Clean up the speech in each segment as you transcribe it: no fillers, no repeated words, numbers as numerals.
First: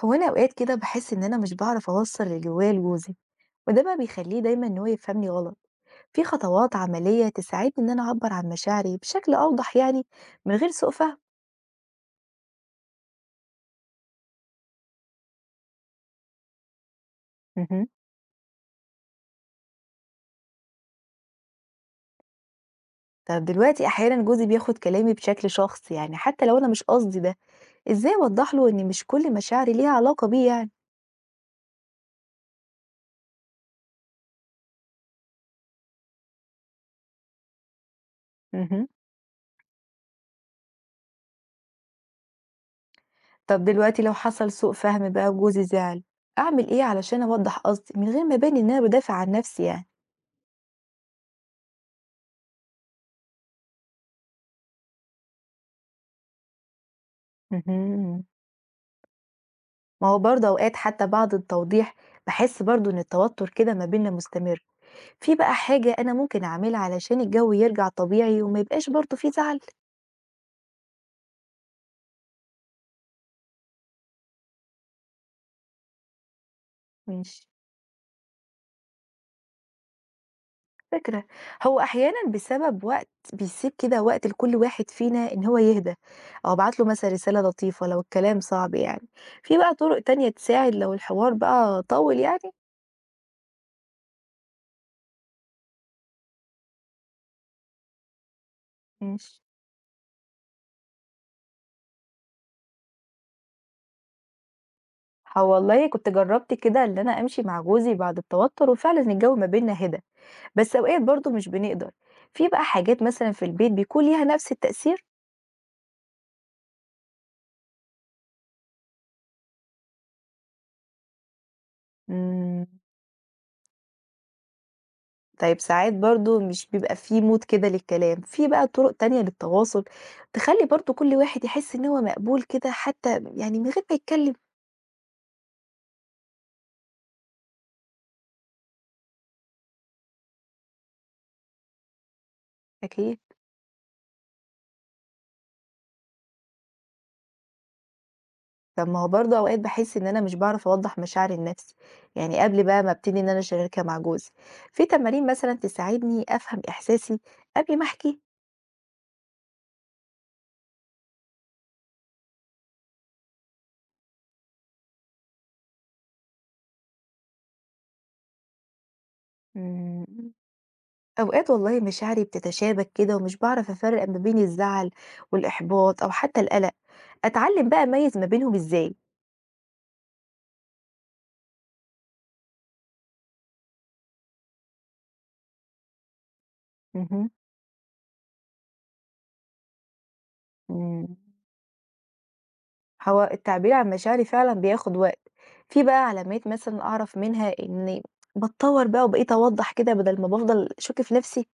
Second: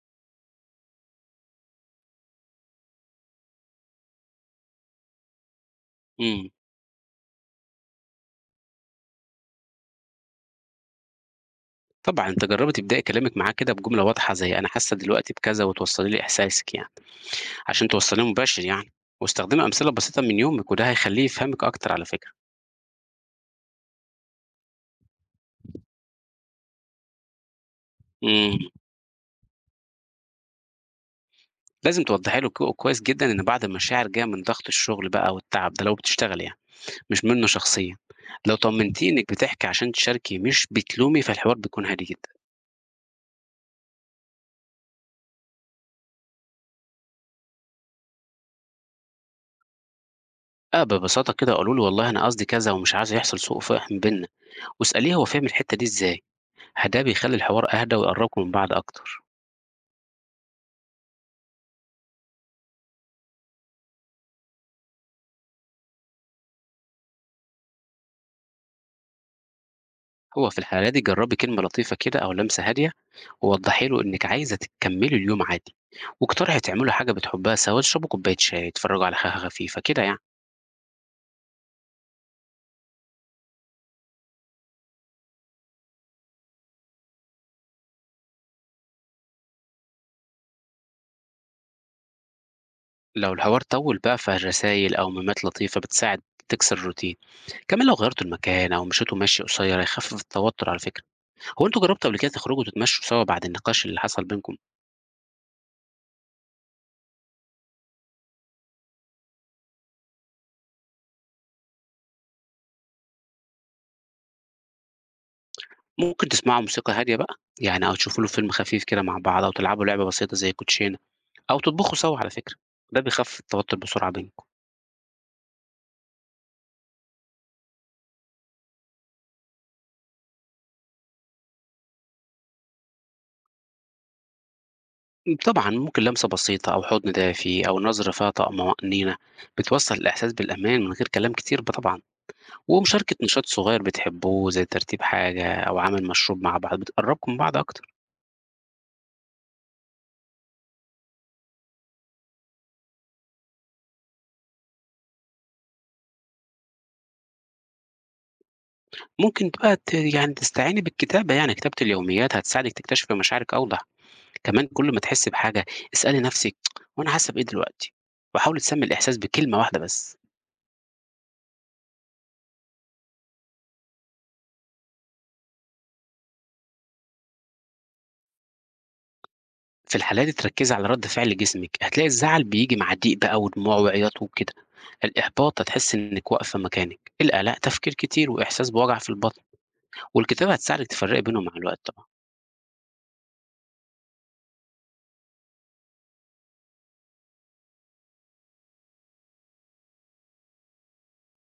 هو أنا أوقات كده باحس إن أنا مش باعرف أوصّل اللي جوايا لجوزي، وده بقى بيخلّيه دايمًا إن هو يفهمني غلط، في إمم. خطوات عملية تساعدني إن أنا أعبّر عن مشاعري بشكل أوضح يعني من غير سوء فهم؟ طبعًا تجرّبي تبدئي كلامِك معاه كده بجملة واضحة زي أنا حاسة دلوقتي بكذا وتوصّلي لي إحساسِك يعني، اهم. عشان توصّليه مباشر يعني، واستخدمي أمثلة بسيطة من يومِك وده هيخلّيه يفهمِك أكتر على فكرة. طب دلوقتي أحيانًا جوزي بياخد كلامي بشكل شخصي يعني حتى لو أنا مش قصدي ده، إزاي أوضّح إمم. له إن مش كل مشاعري ليها علاقة بيه يعني؟ لازم توضّحي له كويس جدًا إن بعض المشاعر جاية من ضغط الشغل بقى والتعب ده لو بتشتغلي يعني، مش منّه شخصيًا. لو اهم. طمّنتيه إنِّك بتحكي عشان تشاركي مش بتلومي فالحوار بيكون هادي جدًا. طب دلوقتي لو حصل سوء فهم بقى وجوزي زعل، أعمل إيه علشان أوضّح قصدي من غير ما أبان إن أنا بادافع عن نفسي يعني؟ آه، ببساطة كده قولوا له والله أنا قصدي كذا ومش عايزة يحصل سوء فِهم بيننا، واسأليه هو فاهم الحتّة دي إزاي، ده بيخلّي الحوار أهدى اهم. ويقرّبكم من بعض أكتر. ما هو برضه أوقات حتى بعد التوضيح باحس برضه إن التوتر كده ما بيننا مستمر، في بقى حاجة أنا ممكن أعملها علشان الجو يرجع طبيعي وما يبقاش برضه في زعل؟ هو في الحالة دي جربي كلمة لطيفة كده أو لمسة هادية ووضحي له إنك عايزة تكملي اليوم عادي، واقترحي تعملوا حاجة مش بتحبها سوا، تشربوا كوباية شاي، تتفرجوا على حاجة خفيفة كده يعني. فكرة، هو أحيانا بسبب وقت بيسيب كده وقت لكل واحد فينا إن هو يهدى، أو أبعت له مثلًا رسالة لطيفة لو الكلام صعب يعني، في بقى طرق تانية تساعد لو الحوار بقى طوِّل يعني؟ لو الحوار طول بقى فالرسايل أو ميمات لطيفة بتساعد تكسر الروتين، كمان لو غيرتوا المكان أو مشيتوا مش مشي قصير هيخفف التوتر على فكرة. هو أنتوا جربتوا قبل كده تخرجوا تتمشوا سوا بعد النقاش اللي حصل بينكم؟ هو والله كنت جربت كده إن أنا أمشي مع جوزي بعد التوتر وفعلًا الجو ما بيننا هدا. بس أوقات برضه مش بنقدر، في بقى حاجات مثلًا في البيت بيكون ليها نفس التأثير؟ ممكن تسمعوا موسيقى هادية بقى يعني، أو تشوفوا له فيلم خفيف كده مع بعض، أو تلعبوا لعبة بسيطة زي كوتشينة، أو تطبخوا سوا على فكرة. إمم، ده بيخفف التوتر بسرعة بينكم. طيب ساعات برضه مش بيبقى في mood كده للكلام، في بقى طرق تانية للتواصل تخلّي برضه كل واحد يحس إن هو مقبول كده حتى يعني من غير ما يتكلم؟ إمم، طبعًا ممكن لمسة بسيطة أو حضن دافي أو نظرة فيها طمأنينة بتوصّل الإحساس بالأمان من غير كلام كتير طبعًا، ومشاركة أكيد، نشاط صغير بتحبوه زي ترتيب حاجة أو عمل مشروب مع بعض بتقرّبكم من بعض أكتر. طب ما هو برضه أوقات باحس إن أنا مش باعرف أوضّح مشاعري لنفسي، يعني قبل بقى ما أبتدي إن أنا أشاركها مع جوزي، في تمارين مثلًا تساعدني أفهم إحساسي قبل ما أحكيه؟ ممكن بقى يعني تستعيني بالكتابة، يعني كتابة اليوميات هتساعدِك تكتشفي مشاعرِك أوضح، كمان كل ما تحسّي بحاجة اسألي نفسِك، هو أنا حاسة بإيه دلوقتي؟ وحاولي تسمّي الإحساس بكلمة واحدة إمم. بس. أوقات والله مشاعري بتتشابك كده ومش بعرف أفرق ما بين الزعل والإحباط أو حتى القلق أتعلم بقى أميز ما بينهم إزاي في الحالة دي تركزي على رد فعل جسمِك، هتلاقي الزعل بييجي مع ضيق بقى ودموع وعياط وكده، الإحباط هتحسي إنِّك واقفة مكانِك، مهم. القلق تفكير كتير وإحساس بوجع في البطن، والكتابة هتساعدِك مم. تفرّقي بينهم مع الوقت طبعًا. هو التعبير عن مشاعري فعلا بياخد وقت في بقى علامات مثلا أعرف منها إني بتطور بقى وبقيت أوضح كده بدل ما بفضل أشك في نفسي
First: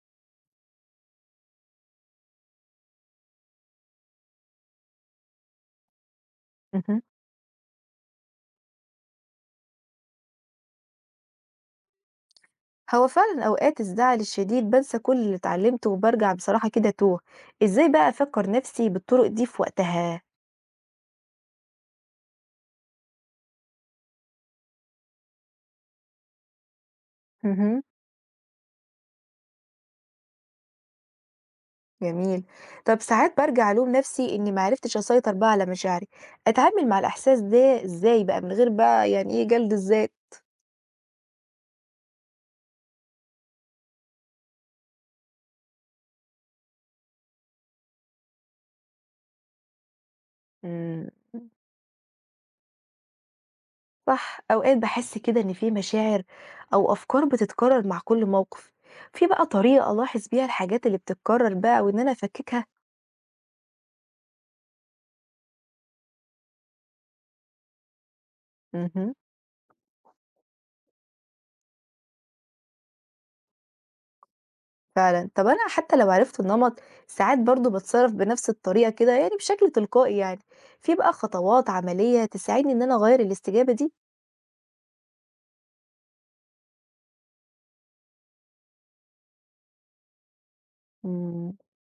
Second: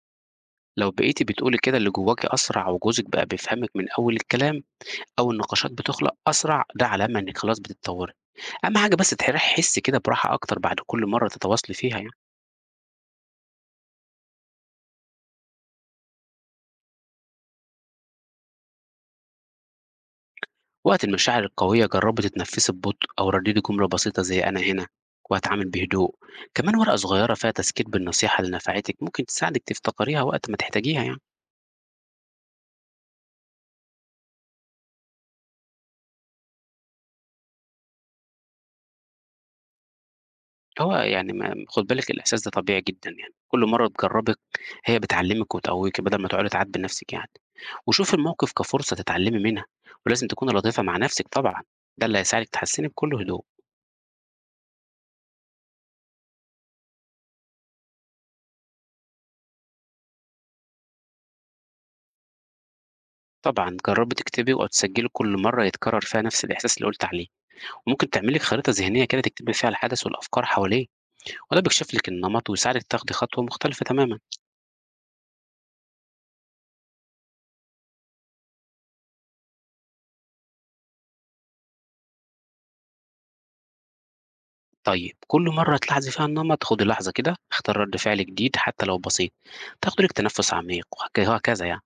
لو بقيتِ بتقولي كده اللي جواكِ أسرع وجوزِك بقى بيفهمِك من أول الكلام أو النقاشات بتخلق أسرع، ده مهم. علامة إنِّك خلاص بتتطوّري. أهم حاجة بس تحسي كده براحة أكتر بعد كل مرّة تتواصلي فيها يعني. هو فعلا أوقات الزعل الشديد بنسى كل اللي اتعلمته وبرجع بصراحة كده توه إزاي بقى أفكر نفسي بالطرق دي في وقتها وقت المشاعر القوية جربي تتنفسي ببطء أو رددي جملة بسيطة زي أنا هنا وهتعامل بهدوء، كمان ورقة صغيرة فيها مهم. تذكير بالنصيحة اللي نفعتك ممكن تساعدك تفتكريها وقت ما تحتاجيها يعني. جميل. طب ساعات بارجع ألوم نفسي إني ما عرفتش أسيطر بقى على مشاعري، أتعامل مع الإحساس ده إزاي بقى من غير بقى يعني إيه جلد الذات؟ هو يعني ما خد بالك الإحساس ده طبيعي جدا، يعني كل مرة تجربك هي بتعلمك وتقويك بدل ما تقعدي تعاتبي نفسك يعني، وشوفي الموقف كفرصة تتعلمي منها، ولازم تكوني لطيفة مع امم نفسك طبعا. ده اللي هيساعدك تحسني بكل هدوء. صح، أوقات باحس كده إن في مشاعر أو أفكار بتتكرر مع كل موقف، في بقى طريقة ألاحظ بيها الحاجات اللي بتتكرر بقى وإن أنا أفككها؟ طبعا جربي تكتبي وتسجلي كل مرة يتكرر فيها نفس الإحساس اللي قلت عليه، ممكن تعمل لك خريطة ذهنية امم كده تكتبي فيها الحدث والأفكار حواليه، وده بيكشف لك النمط ويساعدك تاخدي خطوة مختلفة تماما. فعلًا، طب أنا حتى لو عرفت النمط ساعات برضه باتصرف بنفس الطريقة كده يعني بشكل تلقائي يعني، في بقى خطوات عملية تساعدني إن أنا أغير الاستجابة طيب كل مرة تلاحظي فيها النمط خدي لحظة كده، اختار رد فعل جديد حتى لو بسيط، تاخدي لك تنفس عميق دي؟ وهكذا يعني.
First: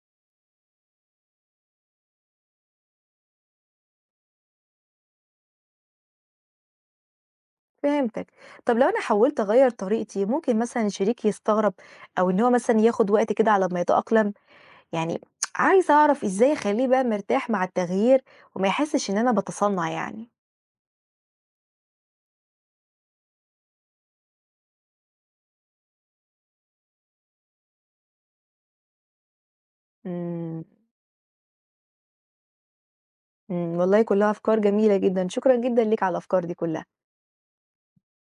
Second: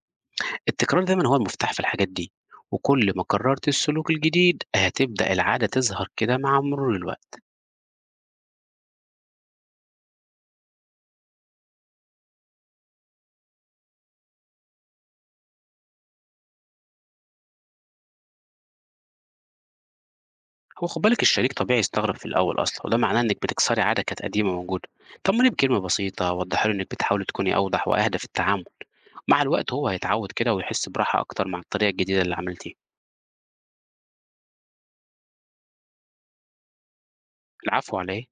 التكرار دايما هو المفتاح في الحاجات دي، وكل ما كررت السلوك الجديد هتبدأ العادة تظهر كده مع مرور الوقت. فهمتك. طب لو أنا حاولت أغيّر طريقتي، ممكن مثلًا شريكي يستغرب أو إن هو مثلًا ياخد وقت كده على ما يتأقلم؟ يعني عايزة أعرف إزاي أخلّيه بقى مرتاح مع التغيير وما يحسّش إن أنا باتصنّع يعني. هو خد بالك الشريك طبيعي يستغرب في الأول أصلا، وده معناه إنك بتكسري عادة كانت قديمة موجودة. طمني بكلمة بسيطة، وضحي له إنك بتحاولي تكوني أوضح وأهدى في التعامل، مع الوقت هو هيتعود كده إمم، ويحس براحة أكتر مع الطريقة الجديدة اللي عملتيها. إمم، والله كُلّها أفكار جميلة جدًا، شكرًا جدًا ليك على الأفكار دي كُلّها. العفو على إيه؟